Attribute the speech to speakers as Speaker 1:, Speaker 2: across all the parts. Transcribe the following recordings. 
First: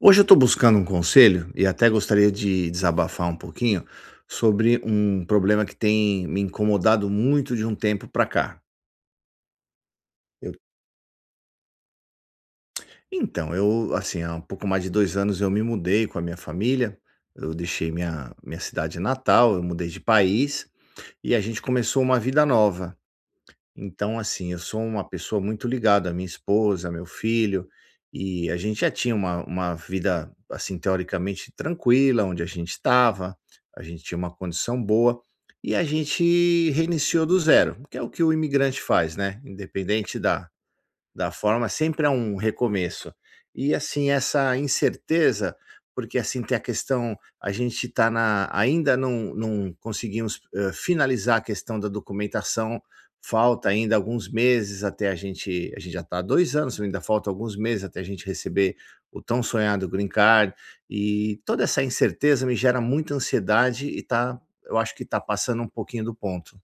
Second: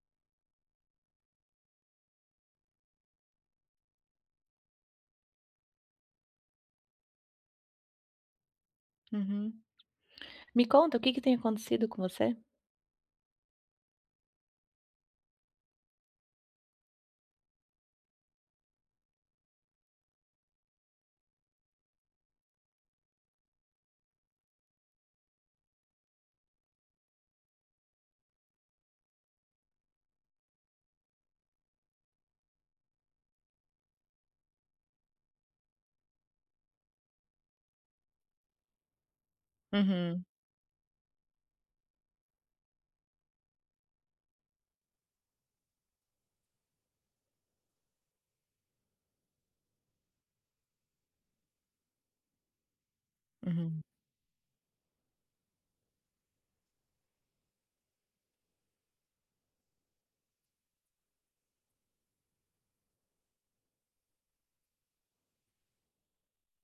Speaker 1: Hoje eu estou buscando um conselho e até gostaria de desabafar um pouquinho sobre um problema que tem me incomodado muito de um tempo para cá.
Speaker 2: Uhum.
Speaker 1: Eu-
Speaker 2: Me conta o que que tem acontecido com você?
Speaker 1: então, assim, há um pouco mais de 2 anos eu me mudei com a minha família. Eu deixei minha cidade natal, eu mudei de país e a gente começou uma vida nova. Então, assim, eu sou uma pessoa muito ligada à minha esposa, meu filho, e a gente já tinha uma vida, assim, teoricamente tranquila, onde a gente estava, a gente tinha uma condição boa, e a gente reiniciou do zero, que é o que o imigrante faz, né? Independente
Speaker 2: Uhum,
Speaker 1: da forma, sempre é um recomeço. E assim, essa incerteza, porque assim tem a questão, a gente está na ainda não conseguimos, finalizar a questão da documentação. Falta
Speaker 2: uhum.
Speaker 1: ainda alguns meses até a gente já está há 2 anos, ainda falta alguns meses até a gente receber o tão sonhado green card, e toda essa incerteza me gera muita ansiedade e está eu acho que está passando um pouquinho do ponto.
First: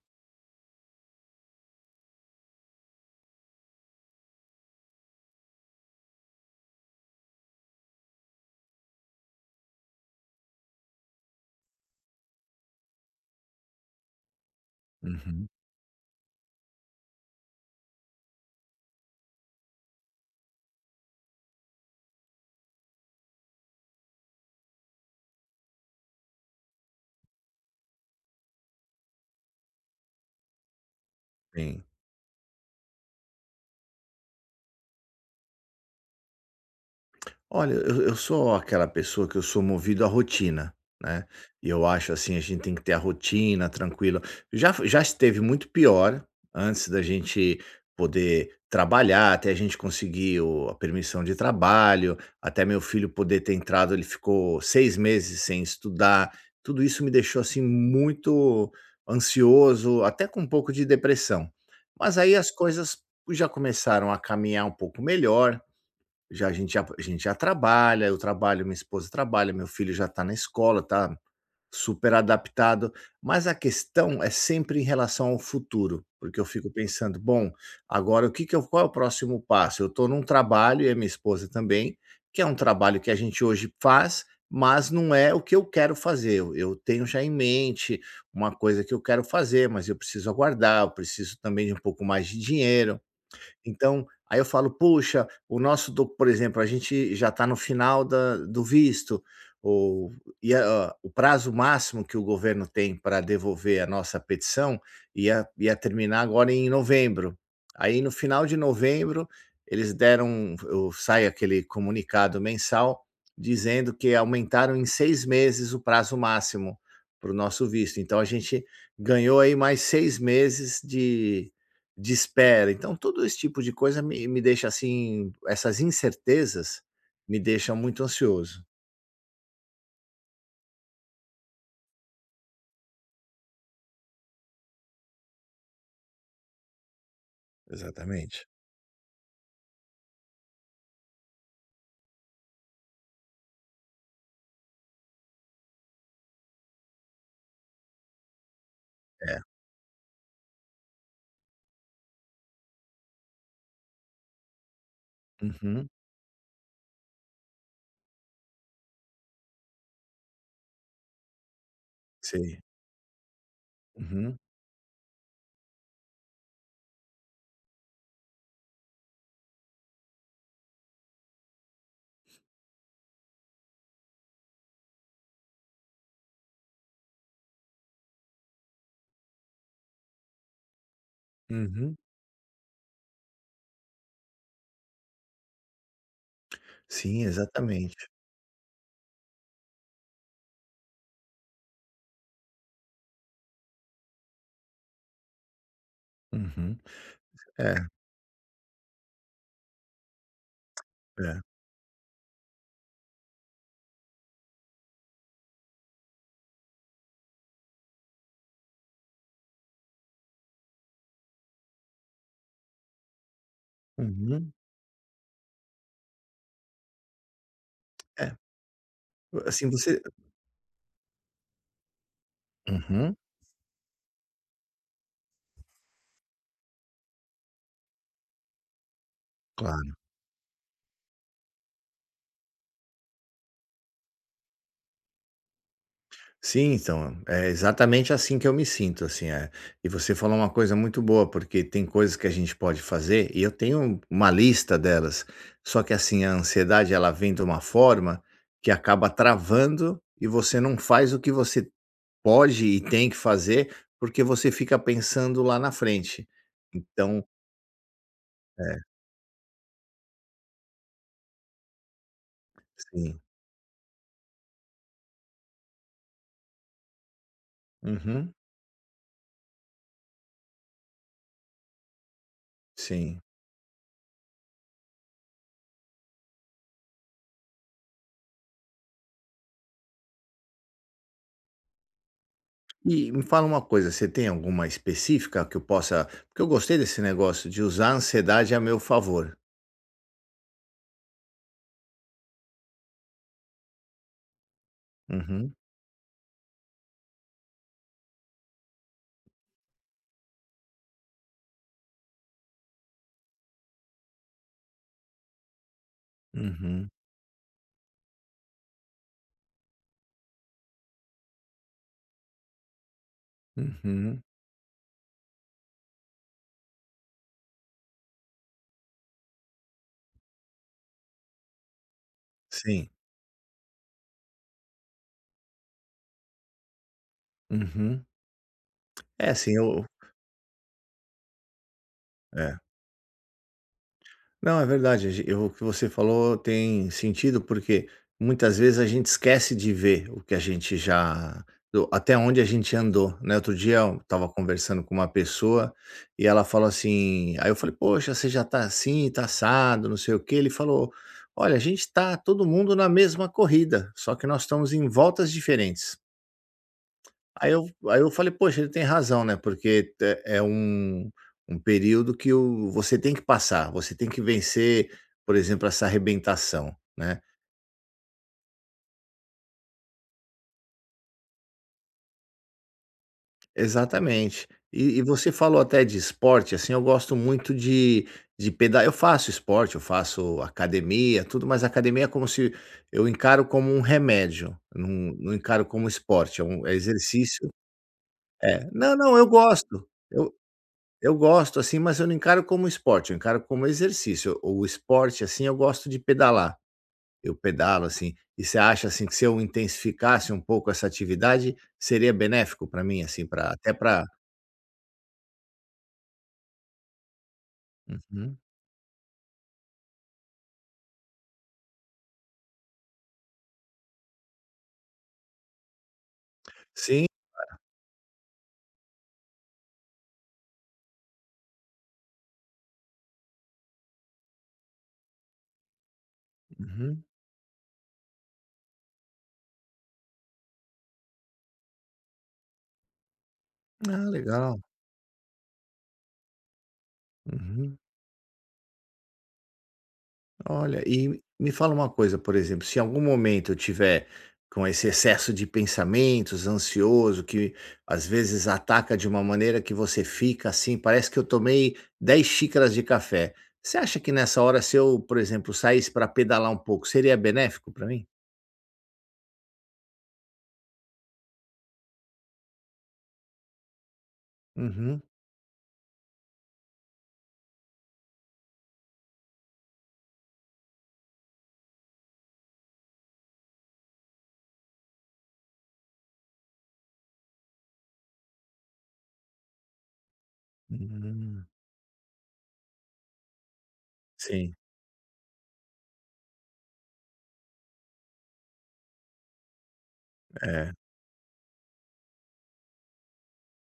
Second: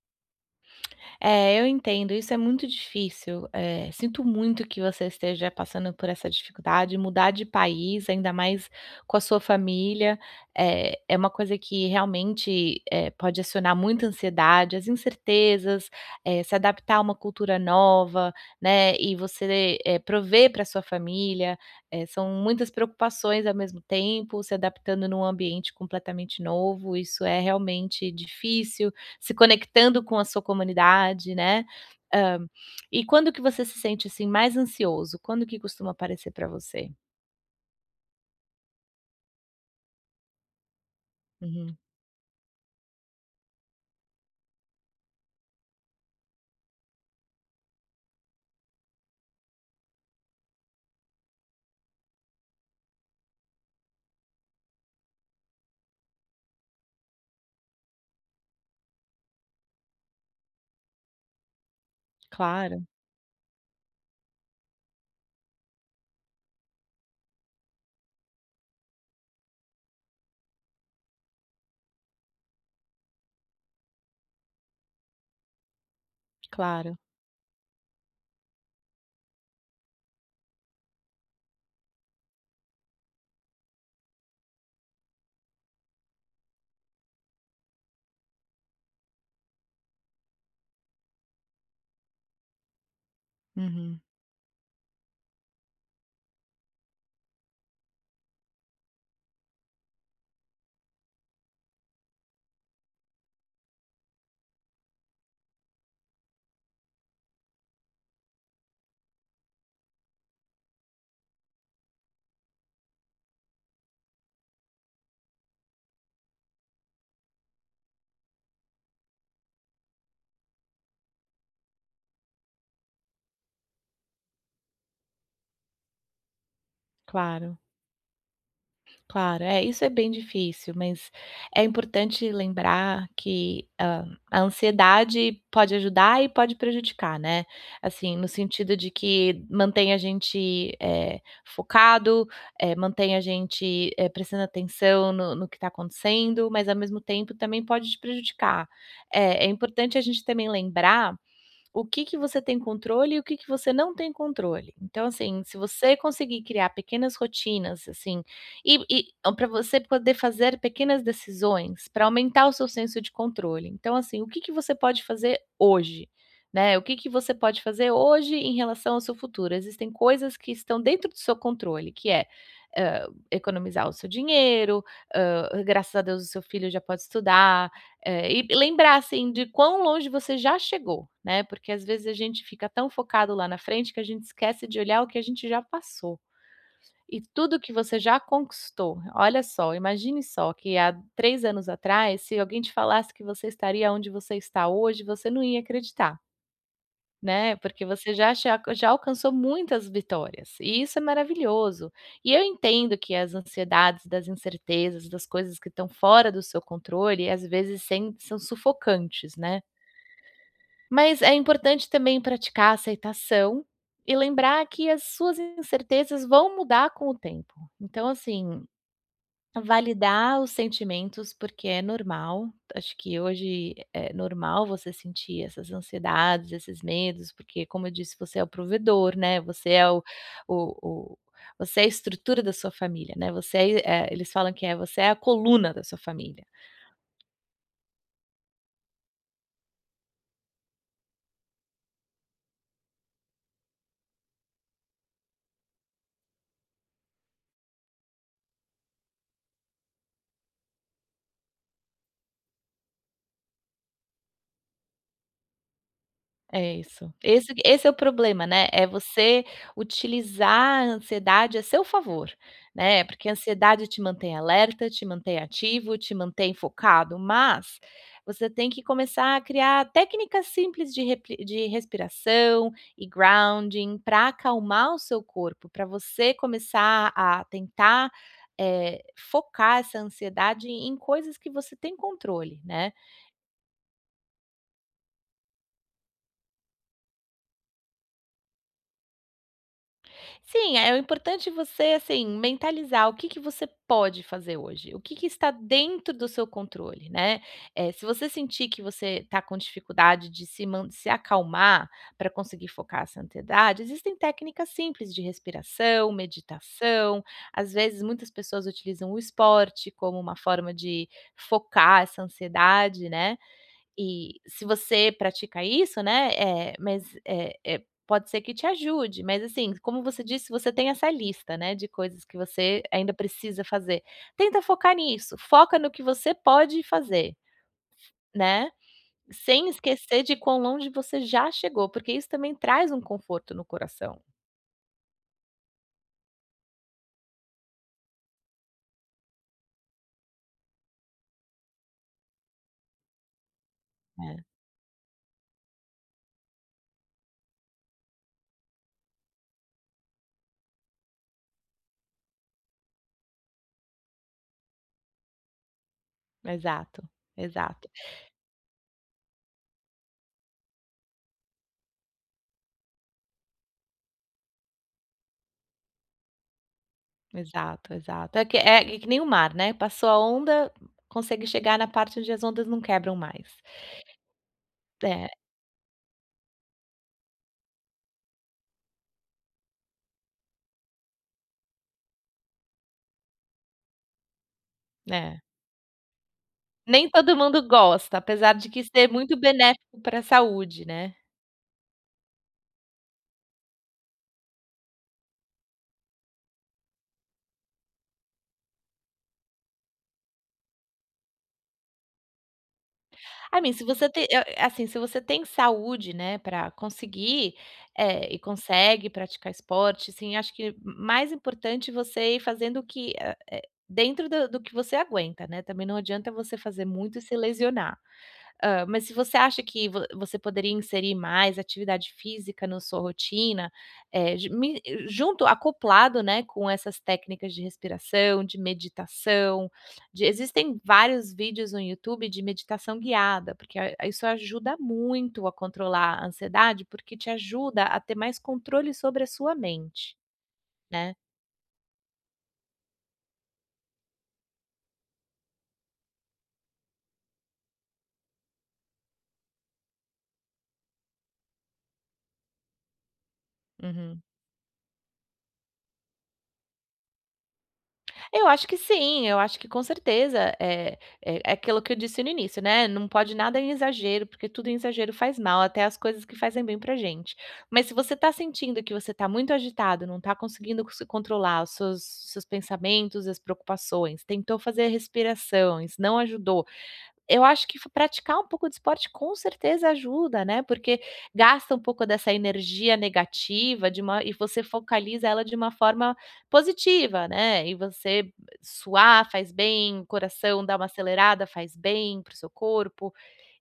Speaker 2: É, eu entendo, isso é muito difícil. Sinto muito que você esteja passando por essa dificuldade. Mudar de país, ainda mais com a sua família, é, uma coisa que realmente pode acionar muita ansiedade, as
Speaker 1: Uhum.
Speaker 2: incertezas, se adaptar a uma cultura nova, né? E você prover para sua família, são muitas preocupações ao mesmo tempo, se adaptando num ambiente completamente novo. Isso é realmente difícil se conectando com a sua comunidade, né. Hã, e quando que você se sente, assim, mais ansioso? Quando que costuma aparecer para você?
Speaker 1: Olha, eu sou aquela pessoa que eu sou movido à rotina, né, e
Speaker 2: Uhum.
Speaker 1: eu acho, assim, a gente tem que ter a rotina tranquila. Já fo já esteve muito pior, antes da gente poder trabalhar, até a gente conseguir o a permissão de trabalho, até meu filho poder ter entrado, ele ficou 6 meses sem estudar. Tudo isso me deixou, assim, muito ansioso, até com um pouco de depressão. Mas aí as
Speaker 2: Claro,
Speaker 1: coisas já começaram a caminhar um pouco melhor, já a gente já a gente já trabalha, eu trabalho, minha esposa trabalha, meu filho já está na escola, está super adaptado, mas a questão é sempre em relação ao futuro, porque eu fico
Speaker 2: claro.
Speaker 1: pensando: "Bom, agora o que que eu qual é o próximo passo?". Eu estou num trabalho, e a minha esposa também, que é um trabalho que a gente hoje faz, mas não é o que eu quero fazer. Eu tenho já em mente uma coisa que eu quero fazer, mas eu preciso aguardar, eu preciso também de um pouco mais de dinheiro.
Speaker 2: Uhum.
Speaker 1: Então, aí eu falo: "Puxa, o nosso do" por exemplo, a gente já está no final da do visto", ou e a o prazo máximo que o governo tem para devolver a nossa petição ia terminar agora em novembro. Aí, no final de novembro, eles deram eu sai aquele comunicado mensal dizendo que aumentaram em 6 meses o prazo máximo para o nosso visto. Então a gente ganhou aí mais 6 meses de espera. Então, todo esse tipo de coisa assim, essas incertezas me
Speaker 2: Claro.
Speaker 1: deixam muito ansioso.
Speaker 2: Claro, é, isso é bem difícil, mas é importante lembrar que a ansiedade pode ajudar e pode prejudicar, né. Assim, no
Speaker 1: Exatamente.
Speaker 2: sentido de que mantém a gente, focado, mantém a gente, prestando atenção no que está acontecendo, mas ao mesmo tempo também pode te prejudicar.
Speaker 1: É.
Speaker 2: É importante a gente também lembrar o que que você tem controle e o que que você não tem controle. Então, assim, se
Speaker 1: Uhum.
Speaker 2: você conseguir criar pequenas rotinas, assim, e, para você poder fazer pequenas decisões para aumentar o
Speaker 1: Sei.
Speaker 2: seu senso de controle. Então, assim, o
Speaker 1: Uhum.
Speaker 2: que que você pode fazer hoje? Né? O que, que você pode fazer hoje em relação ao seu futuro? Existem coisas que estão dentro do seu controle, que é economizar o seu dinheiro, ah, graças a Deus o seu filho já pode estudar, é, e lembrar, assim, de quão longe você já chegou, né, porque às
Speaker 1: Uhum.
Speaker 2: vezes a gente fica tão focado lá na frente que a gente esquece de olhar o que a gente já passou e
Speaker 1: Sim,
Speaker 2: tudo que você
Speaker 1: exatamente.
Speaker 2: já conquistou. Olha só, imagine só que há 3 anos atrás, se alguém te falasse que você estaria onde você está hoje, você não ia acreditar.
Speaker 1: Uhum.
Speaker 2: Né,
Speaker 1: É,
Speaker 2: porque você já alcançou muitas vitórias, e isso é
Speaker 1: é.
Speaker 2: maravilhoso. E eu entendo que as ansiedades das incertezas, das coisas que estão fora do seu controle, às vezes sem são sufocantes, né. Mas é importante também praticar a aceitação e
Speaker 1: Uhum.
Speaker 2: lembrar que as suas incertezas vão mudar com o tempo. Então,
Speaker 1: É.
Speaker 2: assim,
Speaker 1: Assim, você
Speaker 2: validar os sentimentos, porque é normal. Acho
Speaker 1: Uhum.
Speaker 2: que hoje é normal você sentir essas ansiedades, esses medos, porque, como eu disse, você é o provedor, né? Você é
Speaker 1: Claro.
Speaker 2: o, o- você é a estrutura da sua família, né? Você eles falam que é você é a coluna da sua família.
Speaker 1: Sim, então, é exatamente assim que eu me sinto, assim, é. E você falou uma coisa muito boa, porque tem coisas que a gente pode fazer, e eu tenho uma lista delas, só que, assim, a ansiedade ela vem de uma forma que acaba travando e você não faz o que você pode e tem que fazer, porque você fica pensando lá na frente.
Speaker 2: É isso.
Speaker 1: Então,
Speaker 2: Esse é o problema, né, é você utilizar a ansiedade a seu favor, né,
Speaker 1: sim.
Speaker 2: porque a ansiedade te mantém alerta, te mantém ativo, te mantém focado, mas
Speaker 1: Uhum,
Speaker 2: você tem que começar a criar técnicas simples de repli de respiração e
Speaker 1: sim.
Speaker 2: grounding para acalmar o seu corpo, para você começar a tentar, focar essa ansiedade em coisas que você tem controle, né.
Speaker 1: E me fala uma coisa, você tem alguma específica que eu possa, porque eu gostei desse negócio de usar a ansiedade a meu favor.
Speaker 2: Sim, é importante é você, assim, mentalizar o que que você pode fazer hoje, o que que está
Speaker 1: Uhum,
Speaker 2: dentro do seu controle, né. Se você sentir que você está com dificuldade de se acalmar para conseguir focar essa ansiedade, existem técnicas simples de respiração,
Speaker 1: uhum,
Speaker 2: meditação, às vezes muitas pessoas utilizam o esporte como uma forma de focar essa ansiedade, né.
Speaker 1: uhum.
Speaker 2: E se você pratica isso, né, mas, pode ser que te ajude, mas, assim, como você disse, você tem essa lista, né, de coisas que você
Speaker 1: Sim,
Speaker 2: ainda precisa fazer. Tenta focar nisso, foca no que você pode fazer,
Speaker 1: uhum.
Speaker 2: né,
Speaker 1: É, assim,
Speaker 2: sem
Speaker 1: eu
Speaker 2: esquecer de quão longe você já chegou, porque isso também
Speaker 1: é.
Speaker 2: traz um conforto no coração,
Speaker 1: Não, é verdade, agi eu, o que você falou tem sentido, porque muitas vezes a gente esquece de ver o que a gente já do até onde a gente andou, né. Outro dia eu estava
Speaker 2: né.
Speaker 1: conversando com uma pessoa e ela falou assim, aí eu falei: "Poxa, você já tá assim, tá assado, não sei o quê". Ele falou: "Olha, a gente tá todo mundo na mesma corrida, só que nós estamos em voltas diferentes".
Speaker 2: Exato,
Speaker 1: Aí eu
Speaker 2: exato,
Speaker 1: aí eu falei: "Poxa, ele tem razão, né, porque te é um período que o você tem que passar, você tem que vencer, por exemplo, essa arrebentação, né".
Speaker 2: exato, exato. É que é é que nem o mar, né, passou a onda, consegue chegar na parte onde as ondas não quebram mais.
Speaker 1: Exatamente. E
Speaker 2: É,
Speaker 1: você falou até de esporte, assim, eu gosto muito de peda eu faço esporte, eu faço academia, tudo, mas academia é como se eu encaro como um remédio, não
Speaker 2: é.
Speaker 1: encaro como esporte, é
Speaker 2: Nem todo
Speaker 1: exercício.
Speaker 2: mundo gosta, apesar
Speaker 1: É.
Speaker 2: de que
Speaker 1: Não,
Speaker 2: ser
Speaker 1: não, eu
Speaker 2: muito
Speaker 1: gosto.
Speaker 2: benéfico para a saúde, né.
Speaker 1: Eu gosto, assim, mas eu não encaro como esporte, eu encaro como exercício. O esporte, assim, eu gosto de pedalar. Eu pedalo, assim, e você acha, assim, que se eu intensificasse um pouco essa atividade, seria benéfico para mim, assim, para
Speaker 2: I
Speaker 1: até
Speaker 2: mean, se
Speaker 1: para
Speaker 2: você tem a assim, se você tem saúde, né, para conseguir,
Speaker 1: Uhum.
Speaker 2: e consegue praticar esporte, assim, acho que mais importante você ir fazendo o que, dentro do que você aguenta, né, também não adianta você fazer
Speaker 1: Sim.
Speaker 2: muito e se lesionar. Mas se você acha que vo você poderia inserir mais atividade física na sua rotina, eh, ju mi junto acoplado, né, com essas
Speaker 1: Uhum.
Speaker 2: técnicas de respiração, de meditação, de existem vários vídeos no YouTube de meditação guiada, porque a
Speaker 1: Ah,
Speaker 2: isso
Speaker 1: legal.
Speaker 2: ajuda muito a controlar a ansiedade, porque te
Speaker 1: Uhum.
Speaker 2: ajuda a ter mais controle sobre a sua mente,
Speaker 1: Olha,
Speaker 2: né.
Speaker 1: e me fala uma coisa, por exemplo, se em algum momento eu tiver com esse excesso de pensamentos, ansioso, que às vezes ataca de uma maneira que você fica assim, parece que eu tomei 10 xícaras de café. Você acha que
Speaker 2: Uhum.
Speaker 1: nessa hora, se eu, por exemplo, saísse para pedalar um pouco, seria benéfico para mim?
Speaker 2: Eu acho que sim, eu acho que com certeza, é é aquilo que eu disse no início, né, não pode nada em exagero, porque tudo em
Speaker 1: Uhum.
Speaker 2: exagero faz mal, até as coisas que fazem bem pra gente. Mas se você tá sentindo que você tá muito agitado, não tá conseguindo se controlar os seus pensamentos, as preocupações, tentou fazer respirações, não ajudou. Eu acho que praticar um pouco de esporte com certeza ajuda, né, porque
Speaker 1: Hum,
Speaker 2: gasta um pouco dessa energia negativa de uma e
Speaker 1: sim,
Speaker 2: você focaliza ela de uma forma positiva, né, e você suar faz bem, coração
Speaker 1: é,
Speaker 2: dá uma acelerada, faz bem para o seu corpo.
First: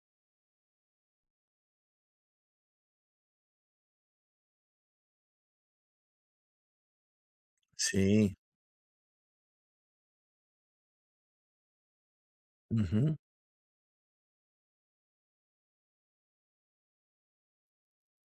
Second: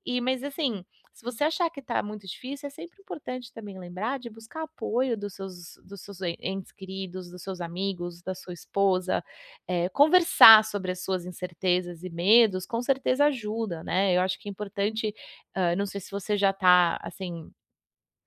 Speaker 2: E mas assim, se você achar que está muito difícil, é sempre importante também lembrar de buscar apoio dos seus en entes queridos, dos seus amigos, da
Speaker 1: sim.
Speaker 2: sua esposa, conversar sobre as suas incertezas e medos, com
Speaker 1: Uhum,
Speaker 2: certeza ajuda, né. Eu acho que é importante, não sei se você já está assim,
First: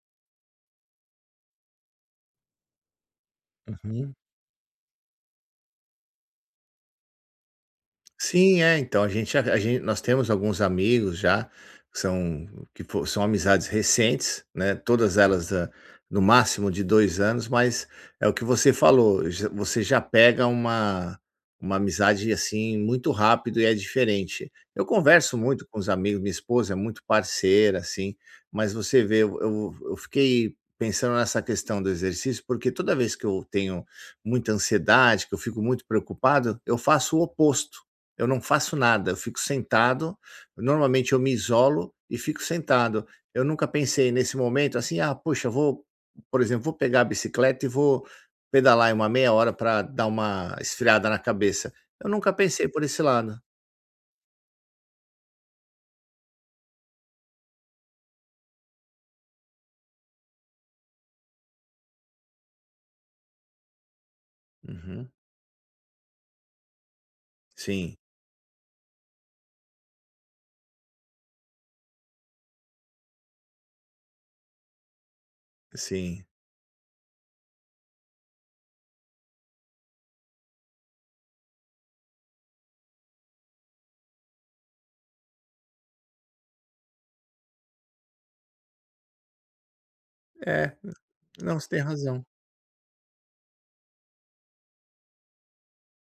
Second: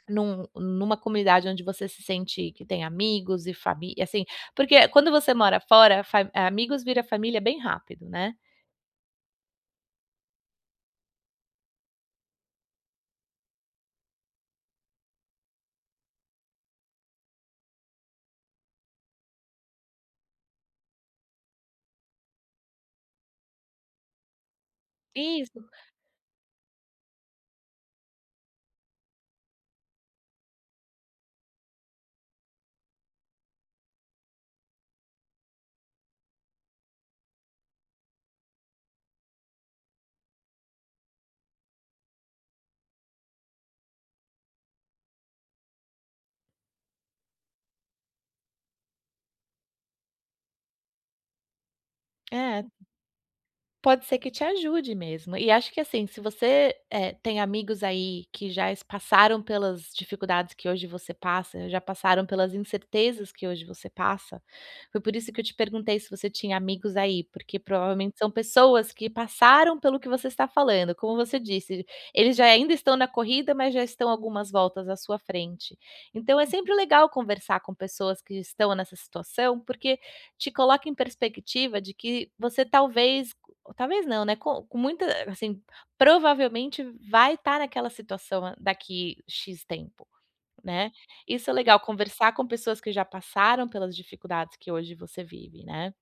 Speaker 2: numa comunidade onde você se sente que tem amigos e família,
Speaker 1: uhum.
Speaker 2: assim, porque quando você mora fora, fa amigos vira família bem rápido, né.
Speaker 1: Sim, é, então, a gente nós temos alguns amigos já, que são que fo são amizades recentes, né, todas elas da no máximo de 2 anos, mas é o que você falou, já você já pega uma amizade, assim, muito rápido e é diferente. Eu converso
Speaker 2: Isso.
Speaker 1: muito com os amigos, minha esposa é muito parceira, assim, mas você vê, eu fiquei pensando nessa questão do exercício, porque toda vez que eu tenho muita ansiedade, que eu fico muito preocupado, eu faço o oposto. Eu não faço nada, eu fico sentado, normalmente eu me isolo e fico sentado. Eu nunca pensei nesse momento assim: "Ah, poxa, vou, por exemplo, vou pegar a bicicleta e vou pedalar aí uma meia hora para dar uma esfriada na cabeça". Eu nunca
Speaker 2: É.
Speaker 1: pensei por esse lado.
Speaker 2: Pode ser que te ajude mesmo. E acho que assim, se você, tem amigos aí que já es passaram pelas dificuldades que hoje você passa, já passaram pelas incertezas que hoje você passa, foi
Speaker 1: Uhum.
Speaker 2: por isso que eu te perguntei se você tinha amigos aí, porque
Speaker 1: Sim,
Speaker 2: provavelmente são pessoas que passaram pelo que você está falando. Como você disse, eles já ainda estão na corrida, mas já estão algumas voltas à sua frente.
Speaker 1: sim.
Speaker 2: Então é sempre legal conversar com pessoas que estão nessa situação, porque te coloca em perspectiva de que você talvez. Talvez não, né, com muita assim, provavelmente vai estar naquela situação daqui "X" tempo,
Speaker 1: É,
Speaker 2: né. Isso é
Speaker 1: não, você
Speaker 2: legal,
Speaker 1: tem razão.
Speaker 2: conversar com pessoas que já passaram pelas dificuldades que hoje você vive, né.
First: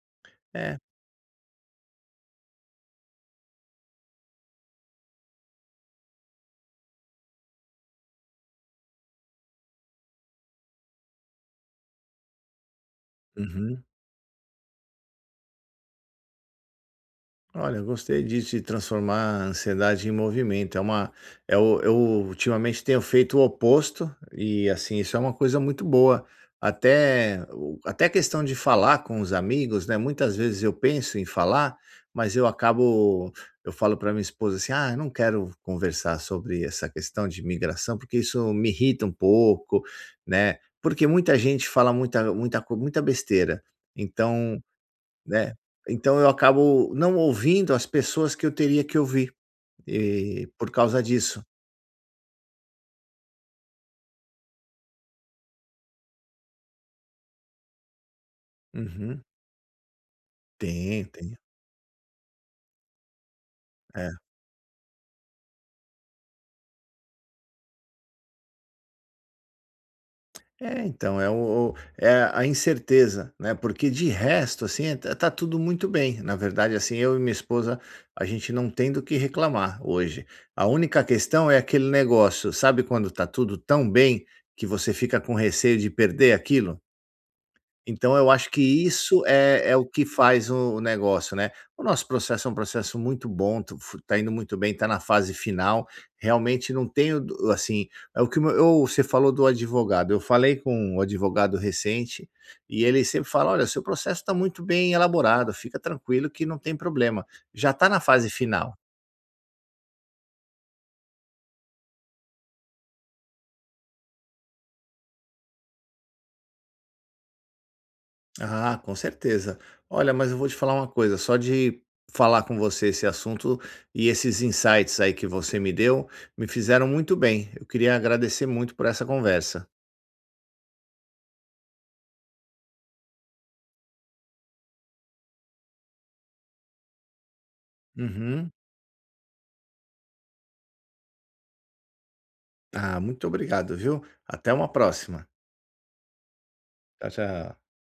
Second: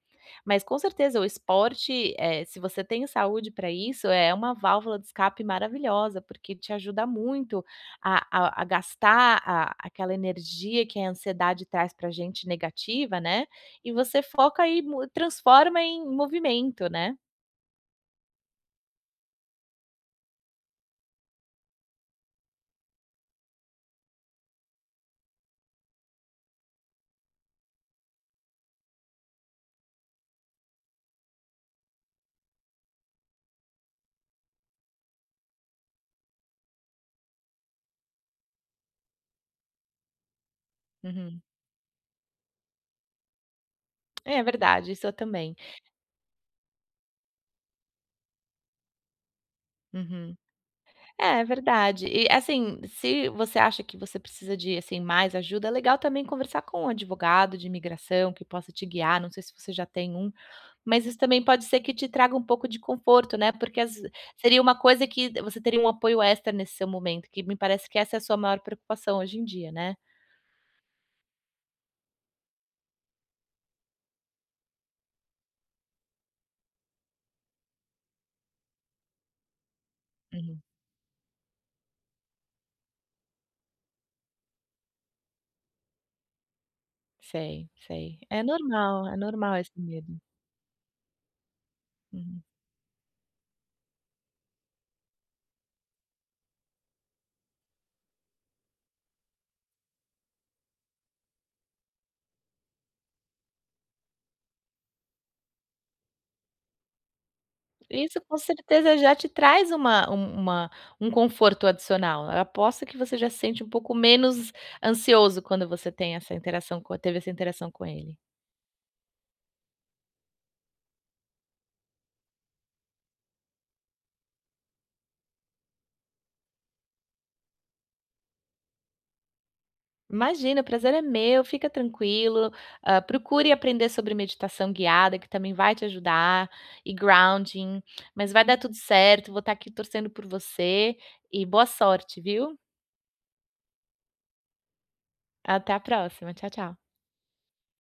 Speaker 2: Mas
Speaker 1: É.
Speaker 2: com certeza o esporte, se você tem saúde para isso, é uma válvula de escape maravilhosa, porque te ajuda muito a gastar a aquela energia que a ansiedade traz para gente negativa, né,
Speaker 1: Uhum.
Speaker 2: e você foca e mu transforma em movimento, né.
Speaker 1: Olha, eu gostei disso de transformar a ansiedade em movimento. É uma, é Eu ultimamente tenho feito o oposto e, assim, isso é uma coisa muito boa. Até a questão de falar com os amigos, né? Muitas vezes eu penso em falar, mas eu falo para minha esposa assim: Eu não quero conversar sobre essa questão de migração porque isso me irrita um pouco, né? Porque muita
Speaker 2: Uhum.
Speaker 1: gente fala muita, muita, muita besteira".
Speaker 2: É
Speaker 1: Então
Speaker 2: verdade, isso eu
Speaker 1: né,
Speaker 2: também.
Speaker 1: então eu acabo não ouvindo as pessoas que eu teria que ouvir,
Speaker 2: Uhum.
Speaker 1: por causa
Speaker 2: É, é
Speaker 1: disso.
Speaker 2: verdade. E, assim, se você acha que você precisa de, assim, mais ajuda, é legal também conversar com um advogado de imigração que possa te guiar,
Speaker 1: Uhum.
Speaker 2: não sei se você já tem um,
Speaker 1: Tem,
Speaker 2: mas isso
Speaker 1: tem.
Speaker 2: também pode ser que te traga um pouco de conforto, né, porque às
Speaker 1: É.
Speaker 2: seria uma coisa que você teria um apoio extra nesse seu momento, que me parece que essa é a sua maior preocupação hoje em dia, né?
Speaker 1: É, então, é o é a incerteza, né, porque de resto, assim, tá tudo muito bem. Na verdade, assim, eu e minha esposa, a gente não tem do que reclamar hoje.
Speaker 2: Uhum.
Speaker 1: A única questão é aquele negócio, sabe quando tá tudo tão bem que você fica com receio de perder aquilo?
Speaker 2: Sei, sei.
Speaker 1: Então eu acho que
Speaker 2: É
Speaker 1: isso
Speaker 2: normal
Speaker 1: é
Speaker 2: esse
Speaker 1: o que
Speaker 2: medo.
Speaker 1: faz o negócio, né. O nosso
Speaker 2: Uhum.
Speaker 1: processo é um processo muito bom, tu fu tá indo muito bem, tá na fase final, realmente não tenho do, assim, é o que o meu eu você falou do advogado, eu falei com um advogado recente, e ele sempre fala: "Olha, seu processo está muito bem elaborado, fica tranquilo que não tem problema, já está na
Speaker 2: Isso
Speaker 1: fase
Speaker 2: com
Speaker 1: final".
Speaker 2: certeza já te traz uma um conforto adicional. Eu aposto que você já se sente um pouco menos ansioso quando você tem essa interação com teve essa interação com ele.
Speaker 1: Ah, com certeza. Olha, mas eu vou te falar uma coisa, só de falar com você esse assunto e esses insights aí que você me deu, me fizeram muito bem. Eu queria agradecer muito por essa conversa.
Speaker 2: Imagina, o prazer é meu, fica tranquilo, procure aprender sobre meditação guiada, que também vai te ajudar, e grounding, mas vai
Speaker 1: Uhum.
Speaker 2: dar tudo certo, vou estar aqui torcendo por você, e boa sorte, viu.
Speaker 1: Ah, muito obrigado, viu? Até uma próxima.
Speaker 2: Até a próxima, tchau, tchau.
Speaker 1: Tchau, tchau.